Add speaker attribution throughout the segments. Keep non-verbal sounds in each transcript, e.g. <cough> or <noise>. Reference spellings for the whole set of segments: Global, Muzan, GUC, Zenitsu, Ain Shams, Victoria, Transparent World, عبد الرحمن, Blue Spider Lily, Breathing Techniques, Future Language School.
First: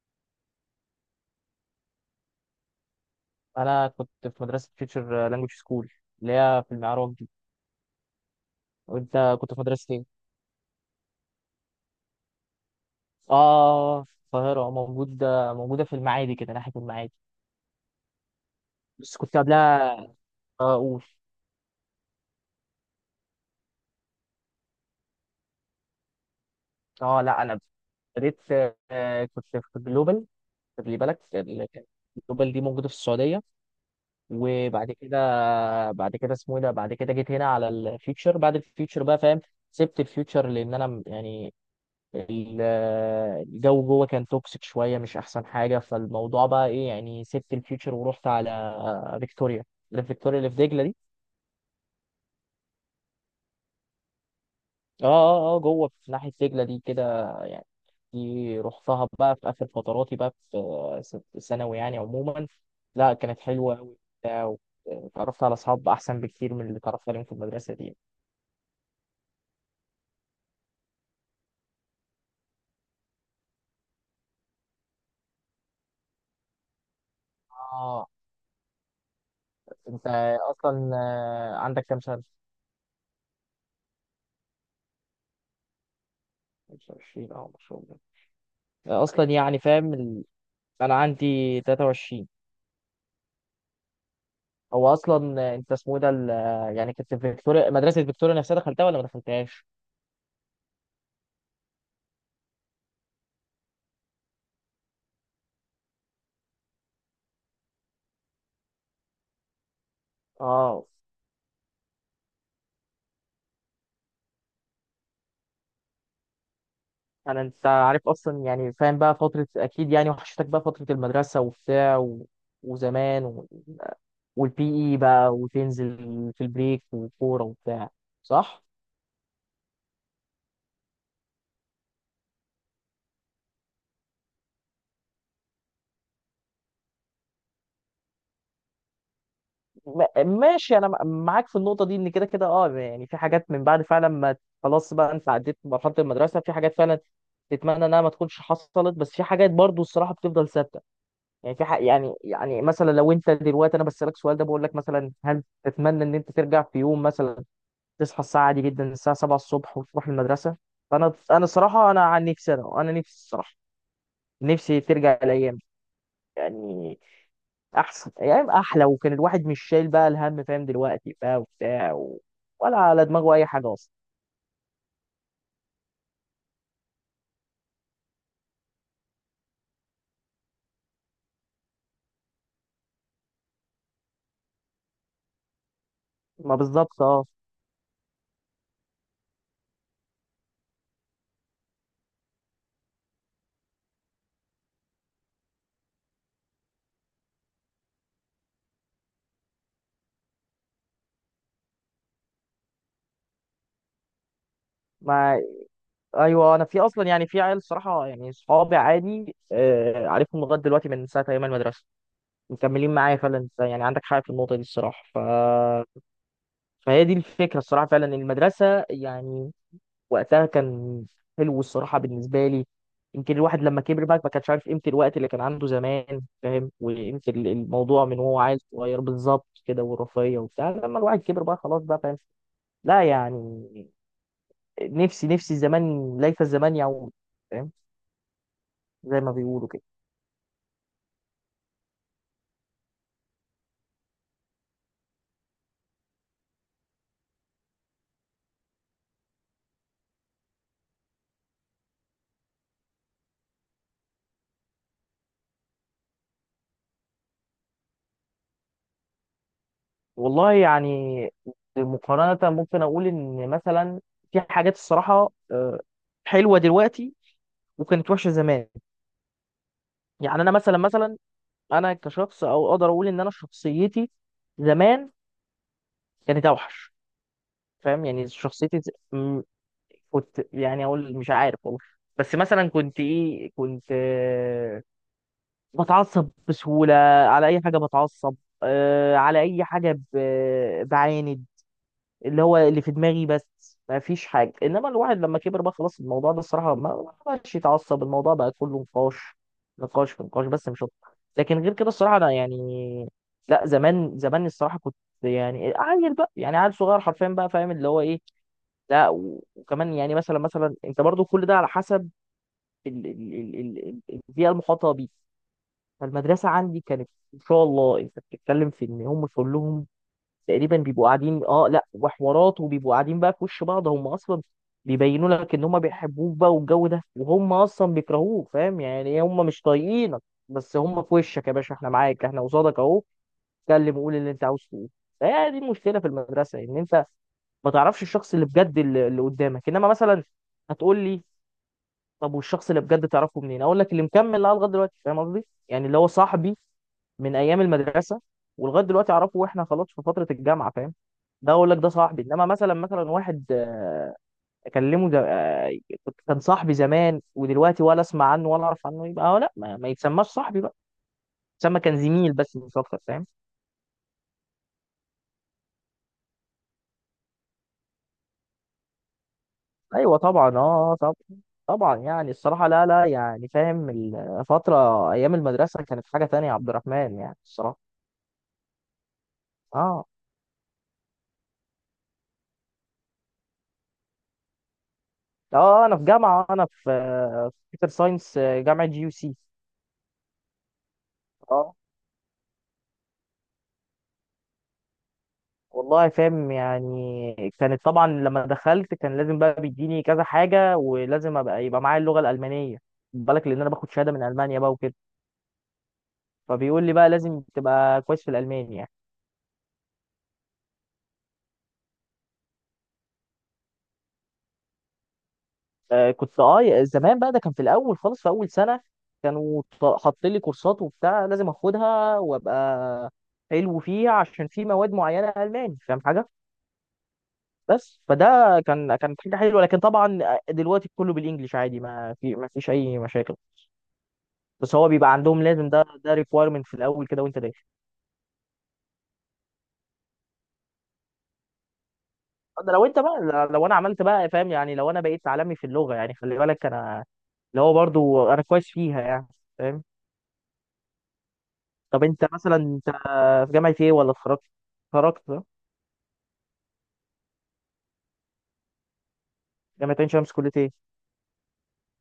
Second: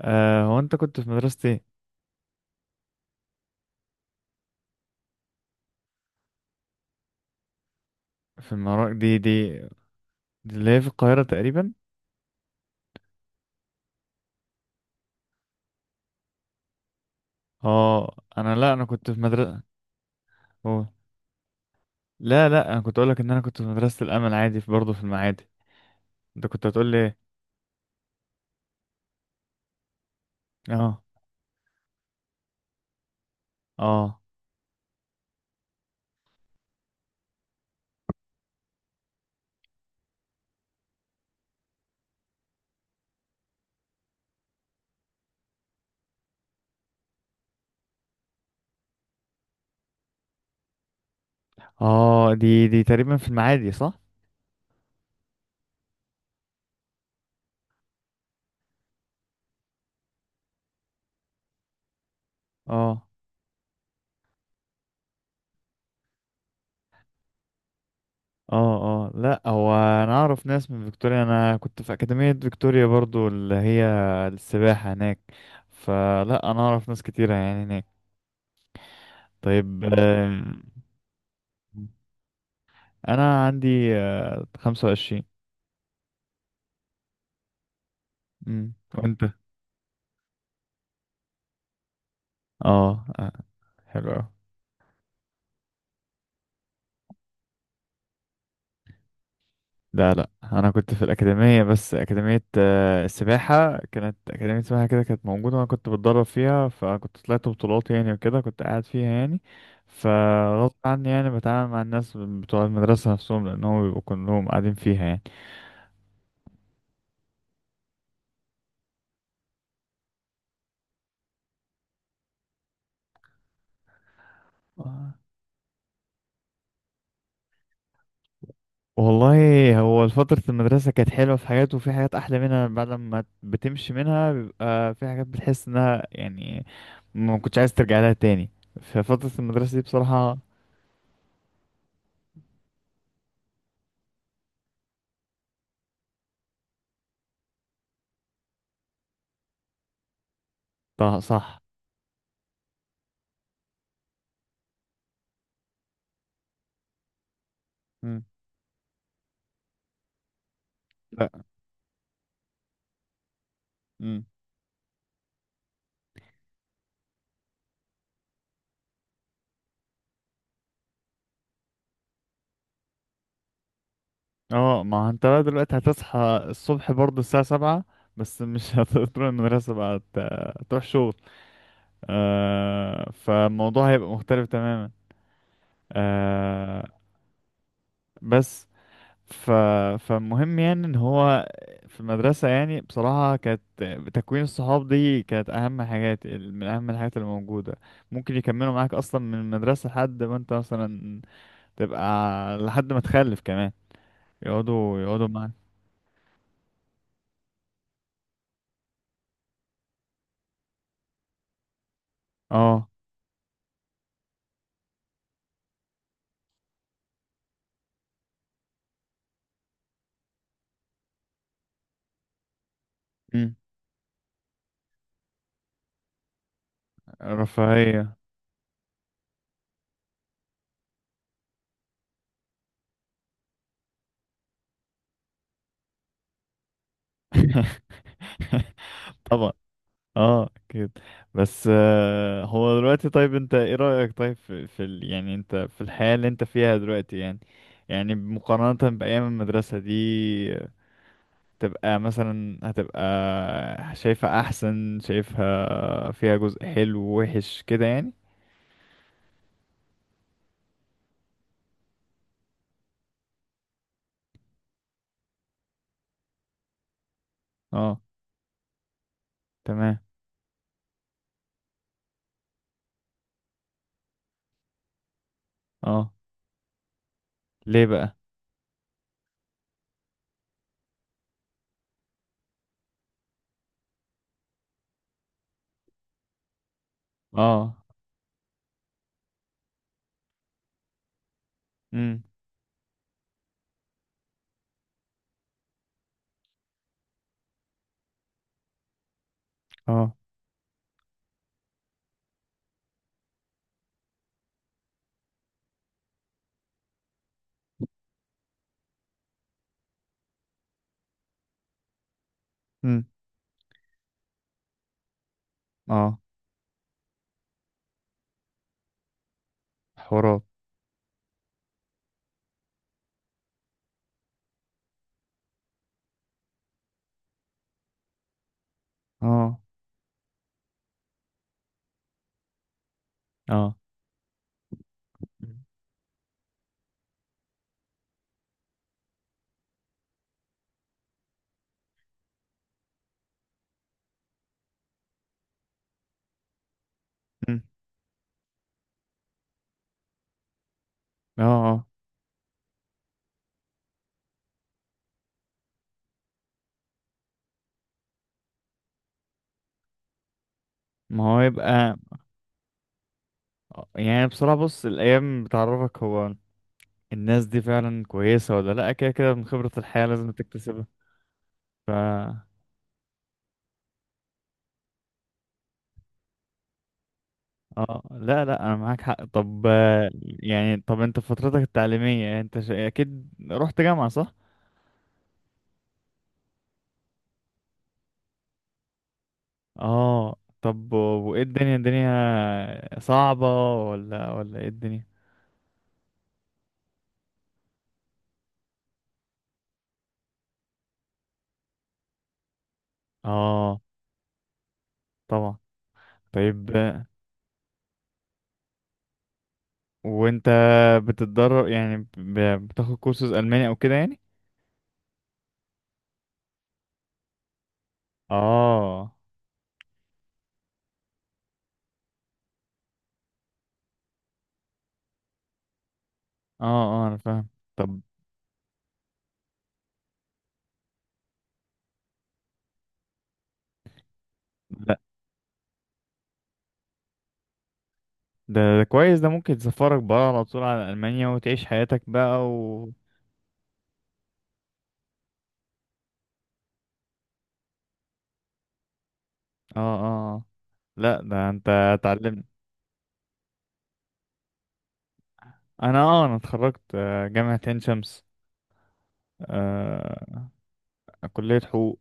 Speaker 1: هو انت كنت في مدرسة ايه؟
Speaker 2: انا كنت في مدرسه فيوتشر لانجوج سكول اللي هي في المعراج دي.
Speaker 1: في المراكش دي
Speaker 2: وانت كنت
Speaker 1: دي
Speaker 2: في مدرسه ايه؟
Speaker 1: دي اللي هي في القاهرة تقريبا.
Speaker 2: اه، في القاهره، موجوده في المعادي كده، ناحيه المعادي.
Speaker 1: اه، انا، لا، انا كنت
Speaker 2: بس
Speaker 1: في
Speaker 2: كنت
Speaker 1: مدرسة.
Speaker 2: قبلها
Speaker 1: هو.
Speaker 2: اقول،
Speaker 1: لا، لا، انا كنت اقولك ان انا كنت في مدرسة الامل عادي، في برضه في المعادي. انت كنت هتقول لي ايه؟
Speaker 2: اه لا انا بديت، كنت في جلوبال. خلي
Speaker 1: اه،
Speaker 2: بالك، جلوبال دي موجوده في السعوديه،
Speaker 1: اه،
Speaker 2: وبعد كده، بعد كده اسمه ايه ده، بعد كده جيت هنا على الفيوتشر بعد الفيوتشر بقى، فاهم؟ سبت الفيوتشر لان انا يعني ال- الجو جوه كان توكسيك شويه، مش احسن حاجه، فالموضوع بقى ايه يعني. سبت الفيوتشر ورحت على فيكتوريا، اللي في فيكتوريا اللي في دجله دي.
Speaker 1: اه، دي تقريبا في المعادي، صح؟
Speaker 2: اه اه اه، جوه في ناحيه دجله دي كده يعني. دي رحتها بقى في اخر فتراتي بقى في ثانوي يعني عموما.
Speaker 1: اه،
Speaker 2: لا كانت حلوه قوي، اتعرفت على اصحاب احسن بكتير من اللي اتعرفت عليهم في المدرسه دي.
Speaker 1: اه. اه، لا، هو انا اعرف ناس من فيكتوريا. انا كنت في اكاديمية فيكتوريا برضه، اللي هي السباحة هناك. فلا، انا اعرف ناس كتيرة يعني هناك.
Speaker 2: اه،
Speaker 1: طيب.
Speaker 2: انت اصلا عندك كام سنه؟
Speaker 1: انا عندي 25.
Speaker 2: 25، اه ما شاء الله،
Speaker 1: وانت؟
Speaker 2: اصلا يعني فاهم، انا عندي 23.
Speaker 1: اه. حلو اوي.
Speaker 2: هو اصلا انت اسمه ده يعني كنت في فيكتوريا، مدرسه فيكتوريا نفسها دخلتها ولا ما دخلتهاش؟
Speaker 1: لا، لا، انا كنت في الاكاديمية، بس اكاديمية السباحة كانت، اكاديمية السباحة كده كانت موجودة، وانا كنت بتدرب فيها، فكنت طلعت بطولات يعني وكده كنت قاعد فيها يعني. فغصب
Speaker 2: اه،
Speaker 1: عني، يعني بتعامل مع الناس بتوع المدرسة نفسهم لأنهم بيبقوا كلهم قاعدين فيها.
Speaker 2: انا انت عارف اصلا يعني، فاهم بقى فتره، اكيد يعني وحشتك بقى فتره المدرسه وبتاع وزمان والبي اي
Speaker 1: يعني
Speaker 2: بقى، وتنزل في البريك وكوره وبتاع، صح؟
Speaker 1: والله، هو فترة المدرسة كانت حلوة في حاجات، وفي حاجات أحلى منها بعد ما بتمشي منها، بيبقى في حاجات بتحس إنها يعني ما كنتش عايز ترجع لها تاني. ففترة المدرسة دي
Speaker 2: م...
Speaker 1: بصراحة.
Speaker 2: ماشي، انا معاك في النقطه دي، ان كده كده اه يعني في حاجات من بعد فعلا ما، خلاص بقى انت عديت مرحله المدرسه، في حاجات فعلا تتمنى انها ما تكونش حصلت، بس في حاجات برضو الصراحه بتفضل ثابته، يعني
Speaker 1: صح.
Speaker 2: في حق يعني. يعني مثلا لو انت دلوقتي، انا بسألك السؤال ده، بقول لك مثلا هل تتمنى ان انت ترجع في يوم مثلا تصحى
Speaker 1: مم.
Speaker 2: الساعة عادي جدا الساعة 7 الصبح وتروح المدرسة؟ فانا
Speaker 1: لا.
Speaker 2: انا الصراحة، انا عن نفسي، انا نفسي الصراحة،
Speaker 1: مم.
Speaker 2: نفسي ترجع الايام دي. يعني احسن ايام احلى، وكان الواحد مش شايل بقى الهم، فاهم؟ دلوقتي بقى وبتاع ولا على دماغه اي حاجه اصلا.
Speaker 1: اه، ما هو انت بقى دلوقتي هتصحى الصبح برضه الساعة 7، بس مش <laughs> هتروح المدرسة، بقى تروح شغل. فالموضوع هيبقى مختلف تماما.
Speaker 2: ما
Speaker 1: آه.
Speaker 2: بالظبط اه.
Speaker 1: بس ف... فالمهم يعني ان هو في المدرسة، يعني بصراحة كانت، تكوين الصحاب دي كانت اهم حاجات من اهم الحاجات اللي موجودة. ممكن يكملوا معاك اصلا من المدرسة لحد ما انت مثلا تبقى، لحد ما تخلف كمان، يقعدوا
Speaker 2: ما
Speaker 1: معاك.
Speaker 2: ايوه، انا في اصلا يعني في عيال صراحه يعني، صحابي عادي آه عارفهم لغايه دلوقتي من ساعه ايام المدرسه،
Speaker 1: اه.
Speaker 2: مكملين معايا فعلا. إنت يعني عندك حق في النقطه دي الصراحه. فهي دي الفكره الصراحه، فعلا المدرسه يعني وقتها كان حلو الصراحه بالنسبه لي. يمكن
Speaker 1: مم.
Speaker 2: الواحد لما كبر بقى ما كانش عارف قيمه الوقت اللي كان عنده زمان، فاهم؟ وقيمه الموضوع
Speaker 1: رفاهية.
Speaker 2: من وهو عيل صغير بالظبط كده، والرفاهيه وبتاع، لما الواحد كبر بقى خلاص بقى فاهم. لا يعني، نفسي زمان، ليت الزمان يعود، فاهم،
Speaker 1: <laughs>
Speaker 2: زي ما
Speaker 1: طبعا.
Speaker 2: بيقولوا كده.
Speaker 1: اه، اكيد. بس هو دلوقتي، طيب انت ايه رأيك؟ طيب في يعني انت في الحياة اللي انت فيها دلوقتي، يعني يعني مقارنة بأيام المدرسة دي، تبقى مثلا هتبقى شايفها أحسن؟ شايفها فيها جزء حلو ووحش كده يعني؟
Speaker 2: والله يعني مقارنة، ممكن أقول إن مثلا في حاجات الصراحة حلوة دلوقتي،
Speaker 1: اه،
Speaker 2: وكانت وحشة زمان.
Speaker 1: تمام.
Speaker 2: يعني أنا مثلا، مثلا أنا كشخص، أو أقدر أقول إن أنا شخصيتي زمان
Speaker 1: اه،
Speaker 2: كانت أوحش.
Speaker 1: ليه
Speaker 2: فاهم
Speaker 1: بقى؟
Speaker 2: يعني شخصيتي كنت يعني أقول مش عارف والله، بس مثلا كنت إيه، كنت بتعصب بسهولة، على أي
Speaker 1: اه.
Speaker 2: حاجة بتعصب، على أي حاجة بعاند،
Speaker 1: امم
Speaker 2: اللي هو اللي في دماغي بس، ما فيش حاجه. انما الواحد لما كبر بقى خلاص، الموضوع ده الصراحه ما بقاش يتعصب، الموضوع بقى كله نقاش، نقاش
Speaker 1: اه.
Speaker 2: في نقاش بس، مش اكتر. لكن غير كده الصراحه انا يعني لا، زمان الصراحه كنت يعني عيل بقى، يعني عيل صغير حرفيا بقى، فاهم اللي هو ايه. لا، وكمان يعني مثلا، مثلا انت برضو كل ده على حسب
Speaker 1: امم
Speaker 2: البيئه المحاطه بيك.
Speaker 1: اه،
Speaker 2: فالمدرسه عندي كانت ان شاء الله، انت بتتكلم في ان هم كلهم
Speaker 1: حوارات.
Speaker 2: تقريبا بيبقوا قاعدين، اه لا وحوارات، وبيبقوا قاعدين بقى في وش بعض، هم اصلا بيبينوا لك ان هم بيحبوك بقى والجو ده، وهم اصلا بيكرهوك، فاهم يعني هم
Speaker 1: اه،
Speaker 2: مش طايقينك، بس هم في وشك يا باشا، احنا معاك احنا قصادك اهو،
Speaker 1: اه.
Speaker 2: اتكلم قول اللي انت عاوز تقوله. فهي دي المشكله في المدرسه، ان انت ما تعرفش الشخص اللي بجد اللي قدامك. انما مثلا هتقول لي طب والشخص اللي بجد تعرفه منين؟ اقول لك اللي مكمل معاه لغايه دلوقتي، فاهم قصدي يعني، اللي هو صاحبي من ايام
Speaker 1: مم.
Speaker 2: المدرسه ولغايه دلوقتي اعرفه، واحنا خلاص في فتره الجامعه، فاهم؟
Speaker 1: اه،
Speaker 2: ده اقول لك
Speaker 1: اه.
Speaker 2: ده صاحبي. انما مثلا، مثلا واحد اكلمه ده، كان صاحبي زمان ودلوقتي ولا اسمع عنه ولا اعرف عنه، يبقى لا ما يتسماش صاحبي بقى،
Speaker 1: ما هو
Speaker 2: يتسمى
Speaker 1: يبقى.
Speaker 2: كان زميل بس، مش اكتر فاهم.
Speaker 1: يعني بصراحة، بص، الأيام بتعرفك هو الناس دي فعلا كويسة ولا لأ. كده كده من خبرة الحياة
Speaker 2: ايوه
Speaker 1: لازم
Speaker 2: طبعا
Speaker 1: تكتسبها.
Speaker 2: اه طبعا،
Speaker 1: ف
Speaker 2: طبعا يعني الصراحه لا لا يعني فاهم. الفتره ايام المدرسه كانت حاجه تانية يا عبد الرحمن، يعني الصراحه.
Speaker 1: اه، لا، لا، أنا معاك حق. طب،
Speaker 2: اه
Speaker 1: يعني طب أنت في فترتك التعليمية أنت أكيد رحت جامعة، صح؟
Speaker 2: اه، انا في جامعه، انا في في كمبيوتر ساينس، جامعه جي يو سي.
Speaker 1: اه. طب، وإيه
Speaker 2: اه
Speaker 1: الدنيا صعبة ولا إيه الدنيا؟
Speaker 2: والله، فاهم يعني كانت، طبعا لما دخلت كان لازم بقى بيديني كذا حاجه، ولازم ابقى يبقى معايا اللغه الالمانيه، خد بالك، لان انا
Speaker 1: اه،
Speaker 2: باخد شهاده من المانيا بقى وكده.
Speaker 1: طبعا. طيب.
Speaker 2: فبيقول لي بقى لازم تبقى كويس في الالماني يعني.
Speaker 1: وأنت بتتدرب، يعني بتاخد كورسز ألماني أو كده يعني؟
Speaker 2: آه كنت اه زمان بقى، ده كان في الاول خالص في اول سنه،
Speaker 1: اه
Speaker 2: كانوا حاطين لي كورسات وبتاع لازم اخدها، وابقى حلو فيها، عشان في مواد معينه الماني، فاهم حاجه.
Speaker 1: اه، اه، أنا فاهم. طب،
Speaker 2: بس فده كان، كانت حاجه حلوه. لكن طبعا دلوقتي كله بالانجلش عادي، ما فيش اي مشاكل، بس هو
Speaker 1: لا
Speaker 2: بيبقى عندهم لازم، ده ده ريكويرمنت في الاول كده وانت داخل.
Speaker 1: ده كويس، ده ممكن تسفرك بقى على طول على ألمانيا وتعيش حياتك بقى
Speaker 2: ده لو
Speaker 1: و
Speaker 2: انت بقى، لو انا عملت بقى، فاهم يعني لو انا بقيت عالمي في اللغه يعني، خلي بالك انا اللي هو برضو انا كويس فيها يعني،
Speaker 1: اه،
Speaker 2: فاهم.
Speaker 1: اه، آه. لا، ده انت
Speaker 2: طب انت
Speaker 1: اتعلمت.
Speaker 2: مثلا، انت في جامعه ايه، ولا اتخرجت؟ اتخرجت اه؟
Speaker 1: انا اتخرجت جامعة عين شمس.
Speaker 2: جامعه عين شمس،
Speaker 1: آه.
Speaker 2: كليه ايه؟
Speaker 1: كلية حقوق.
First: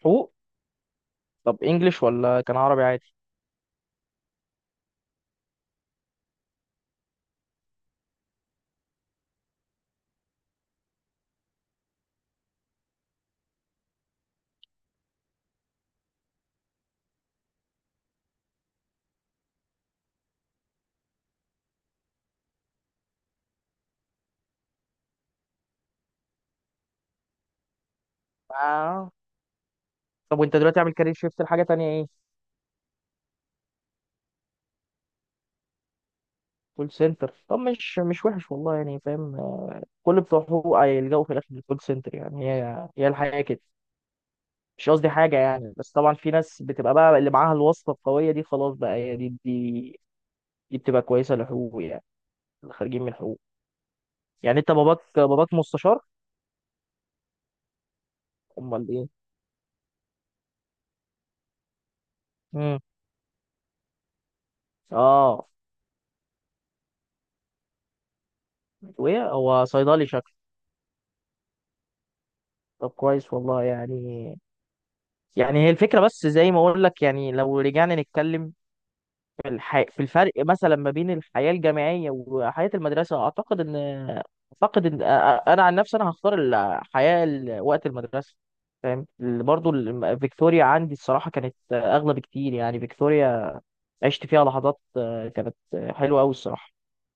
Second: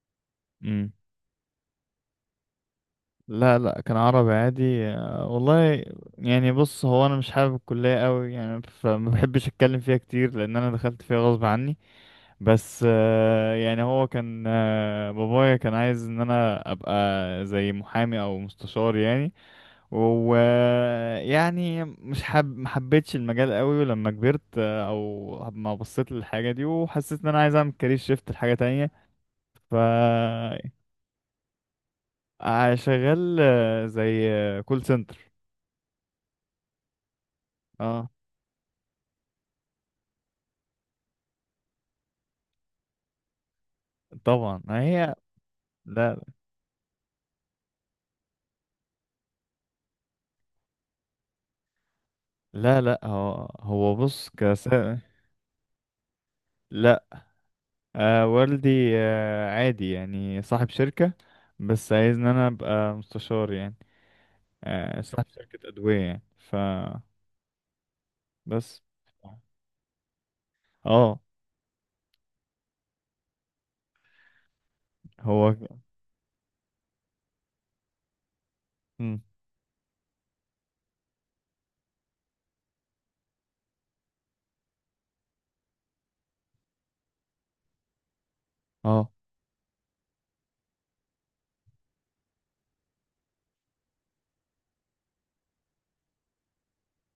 Speaker 2: حقوق.
Speaker 1: مم.
Speaker 2: طب انجلش ولا كان عربي عادي؟
Speaker 1: لا، لا، كان عربي عادي. آه والله. يعني بص، هو انا مش حابب الكلية قوي يعني، فما بحبش اتكلم فيها كتير لان انا دخلت فيها غصب عني. بس يعني هو كان بابايا كان عايز ان انا ابقى زي محامي او مستشار يعني. ويعني مش حب ما حبيتش المجال قوي، ولما كبرت او ما بصيت للحاجه دي وحسيت ان انا عايز اعمل كارير شيفت لحاجه تانية.
Speaker 2: آه.
Speaker 1: ف
Speaker 2: طب وانت دلوقتي عامل كارير شيفت لحاجه تانية ايه؟
Speaker 1: شغال زي كول سنتر.
Speaker 2: كول سنتر. طب مش
Speaker 1: اه،
Speaker 2: مش وحش والله يعني فاهم، كل بتوعه هيلجأوا في الاخر للكول سنتر يعني، هي هي الحقيقه كده.
Speaker 1: طبعا ما
Speaker 2: مش قصدي
Speaker 1: هي.
Speaker 2: حاجه يعني، بس طبعا
Speaker 1: لا،
Speaker 2: في ناس بتبقى بقى، اللي معاها الواسطه القويه دي خلاص بقى، هي دي دي، دي بتبقى كويسه لحقوق يعني، اللي
Speaker 1: لا، لا،
Speaker 2: خارجين من حقوق.
Speaker 1: هو بص
Speaker 2: يعني
Speaker 1: كس.
Speaker 2: انت باباك، باباك مستشار؟
Speaker 1: لا. آه، والدي.
Speaker 2: امال ايه؟
Speaker 1: آه، عادي، يعني صاحب شركة، بس عايز ان انا
Speaker 2: امم،
Speaker 1: ابقى مستشار يعني. آه، صاحب
Speaker 2: اه.
Speaker 1: شركة ادوية يعني بس.
Speaker 2: وايه، هو صيدلي شكله؟
Speaker 1: اه،
Speaker 2: طب كويس والله يعني.
Speaker 1: هو.
Speaker 2: يعني هي الفكره، بس زي ما اقول لك يعني، لو رجعنا نتكلم
Speaker 1: مم.
Speaker 2: في في الفرق مثلا ما بين الحياة الجامعية وحياة المدرسة، أعتقد إن، أعتقد إن أنا عن نفسي أنا هختار الحياة وقت المدرسة، فاهم.
Speaker 1: اه،
Speaker 2: برضو فيكتوريا عندي الصراحة كانت أغلى بكتير، يعني فيكتوريا عشت فيها لحظات كانت حلوة أوي الصراحة.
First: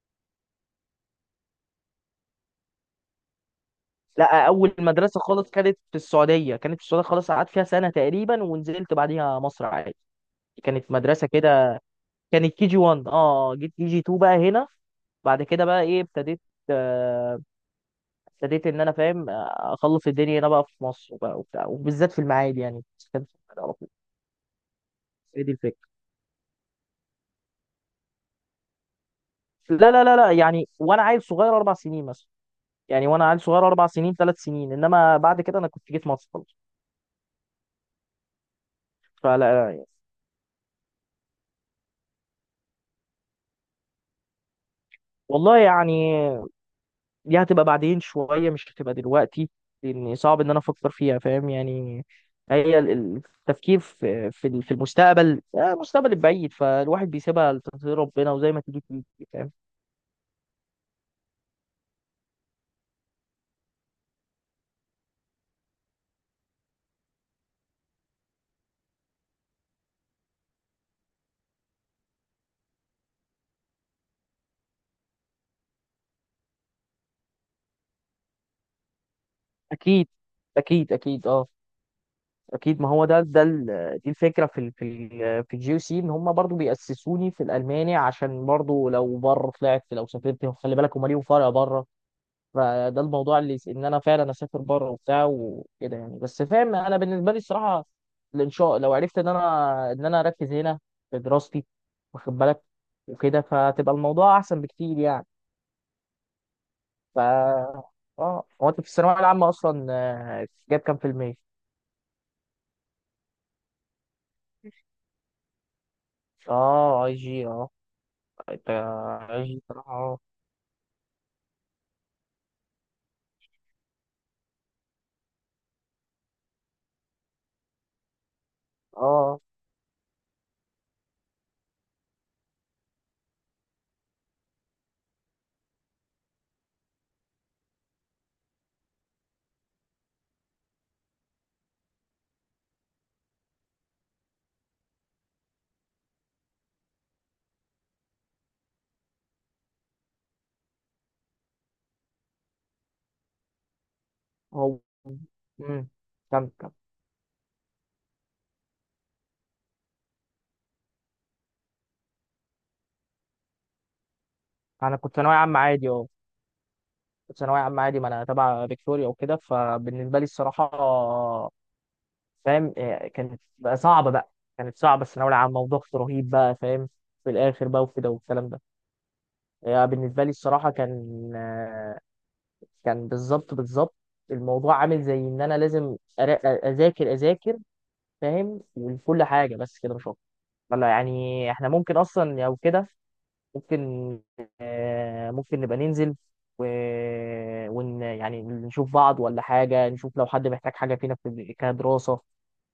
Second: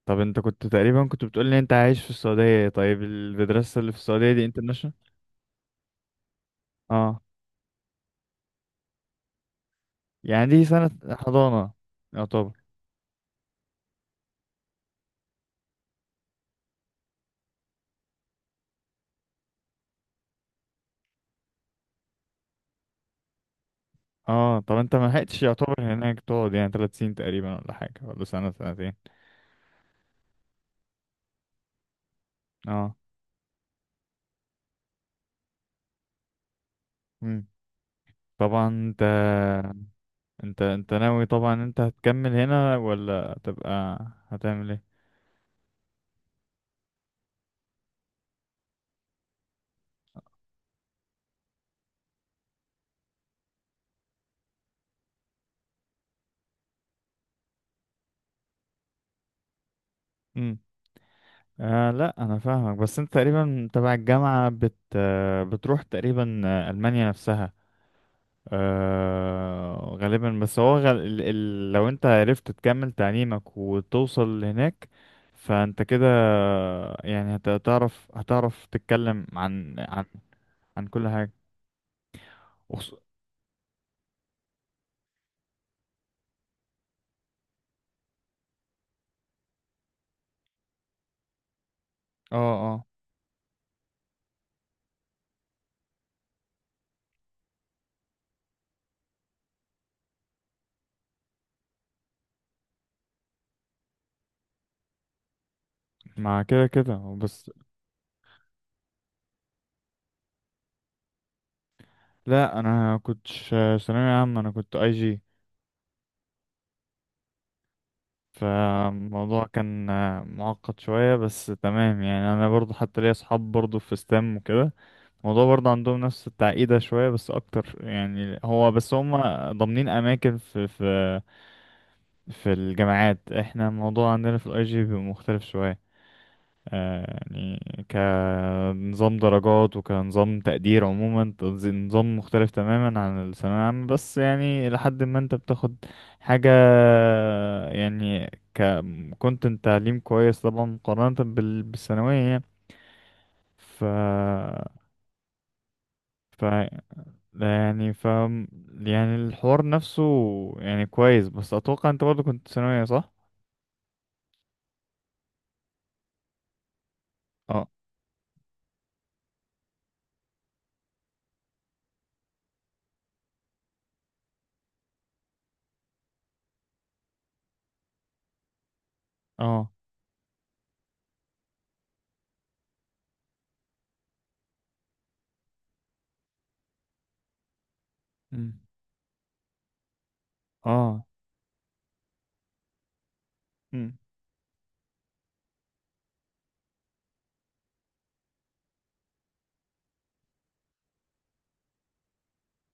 Speaker 1: طب انت كنت تقريبا كنت بتقول لي انت عايش في السعودية، طيب المدرسة اللي في السعودية دي
Speaker 2: لا، أول
Speaker 1: انترناشونال؟
Speaker 2: مدرسة خالص كانت في السعودية، كانت في السعودية
Speaker 1: اه.
Speaker 2: خالص، قعدت فيها سنة تقريبا، ونزلت بعديها مصر عادي.
Speaker 1: يعني دي سنة
Speaker 2: كانت مدرسة
Speaker 1: حضانة
Speaker 2: كده، كانت
Speaker 1: يعتبر.
Speaker 2: كي جي 1، اه جيت كي جي 2 بقى هنا. بعد كده بقى ايه ابتديت، آه، ابتديت ان انا، فاهم، اخلص الدنيا هنا بقى في مصر بقى وبتاع، وبالذات في المعادي يعني، بس كان في المعادي على طول.
Speaker 1: اه، طب انت ما لحقتش
Speaker 2: هي دي
Speaker 1: يعتبر
Speaker 2: الفكره،
Speaker 1: هناك تقعد يعني 3 سنين تقريبا ولا حاجة، ولا سنة سنتين.
Speaker 2: لا يعني وانا عيل صغير اربع سنين مثلا.
Speaker 1: اه.
Speaker 2: يعني وانا عيل صغير اربع سنين، ثلاث سنين، انما بعد كده انا كنت جيت مصر خلاص.
Speaker 1: مم. طبعا. انت،
Speaker 2: فلا يعني.
Speaker 1: انت ناوي، طبعا انت هتكمل هنا ولا هتبقى، هتعمل ايه؟
Speaker 2: والله يعني دي هتبقى بعدين شويه، مش هتبقى دلوقتي، لان صعب ان انا افكر فيها، فاهم يعني. هي التفكير في المستقبل، المستقبل البعيد، فالواحد بيسيبها لتقدير ربنا، وزي ما تيجي تيجي، فاهم.
Speaker 1: امم آه، لا انا فاهمك، بس انت تقريبا تبع الجامعة بت آه، بتروح تقريبا المانيا نفسها. آه غالبا. بس هو لو انت عرفت تكمل تعليمك وتوصل هناك، فانت كده يعني هتعرف تتكلم عن
Speaker 2: اكيد،
Speaker 1: عن
Speaker 2: اكيد
Speaker 1: كل
Speaker 2: اكيد
Speaker 1: حاجة.
Speaker 2: اه. اكيد، ما
Speaker 1: وخص-
Speaker 2: هو ده ده دي الفكره في ال في ال في الجي سي، ان هم برضو بيأسسوني في الالماني، عشان برضو لو بره طلعت، لو سافرت، خلي بالك هم ليهم فرق بره.
Speaker 1: اه، اه،
Speaker 2: فده الموضوع اللي ان انا فعلا اسافر بره وبتاع وكده يعني. بس فاهم، انا بالنسبه لي الصراحه، الانشاء لو عرفت ان انا، ان انا اركز هنا في دراستي، واخد بالك وكده، فتبقى الموضوع احسن بكتير يعني.
Speaker 1: مع كده كده بس.
Speaker 2: ف، اه هو انت في الثانويه العامه اصلا جاب كام في المية؟
Speaker 1: لا، انا كنتش ثانوية عامة، انا كنت IG.
Speaker 2: اه اي جي اه. انت
Speaker 1: فالموضوع
Speaker 2: عايش
Speaker 1: كان
Speaker 2: بصراحة اه.
Speaker 1: معقد شوية، بس تمام. يعني انا برضو حتى ليا اصحاب برضو في ستام وكده، الموضوع برضو عندهم نفس التعقيدة شوية بس اكتر، يعني هو بس هم
Speaker 2: اه
Speaker 1: ضامنين اماكن في في الجامعات. احنا الموضوع عندنا في الاي جي بيبقى مختلف شوية، آه، يعني كنظام درجات وكنظام تقدير عموما، نظام مختلف تماما عن الثانوية العامة، بس يعني لحد ما انت بتاخد حاجة، يعني كنت انت تعليم كويس طبعا مقارنة بالثانوية يعني. ف
Speaker 2: هو امم،
Speaker 1: ف
Speaker 2: كم.
Speaker 1: يعني يعني الحوار نفسه يعني كويس، بس اتوقع انت برضه كنت ثانوية، صح؟
Speaker 2: انا كنت ثانوية عامة عادي اه، كنت ثانوية
Speaker 1: اه،
Speaker 2: عامة عادي، ما انا تبع فيكتوريا وكده، فبالنسبة لي الصراحة، فاهم إيه، كانت بقى صعبة بقى، كانت صعبة الثانوية العامة، وضغط رهيب بقى، فاهم، في الآخر بقى وكده والكلام ده.
Speaker 1: اه.
Speaker 2: يعني بالنسبة لي الصراحة كان كان، بالظبط الموضوع عامل زي ان انا لازم اذاكر، اذاكر،
Speaker 1: مم.
Speaker 2: فاهم، وكل حاجة بس كده، مش اكتر. ولا
Speaker 1: اه.
Speaker 2: يعني احنا ممكن اصلا، او كده
Speaker 1: مم.
Speaker 2: ممكن، ممكن نبقى ننزل و... ون يعني نشوف بعض، ولا حاجة نشوف لو حد محتاج حاجة فينا في كدراسة،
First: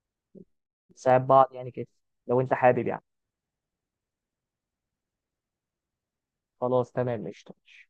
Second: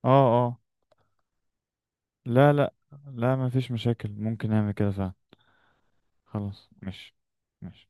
Speaker 1: اه،
Speaker 2: نساعد بعض يعني كده، لو
Speaker 1: لا،
Speaker 2: انت
Speaker 1: لا.
Speaker 2: حابب يعني.
Speaker 1: لا، ما فيش مشاكل، ممكن نعمل كده فعلا. خلاص،
Speaker 2: خلاص
Speaker 1: مش
Speaker 2: تمام قشطة.
Speaker 1: مش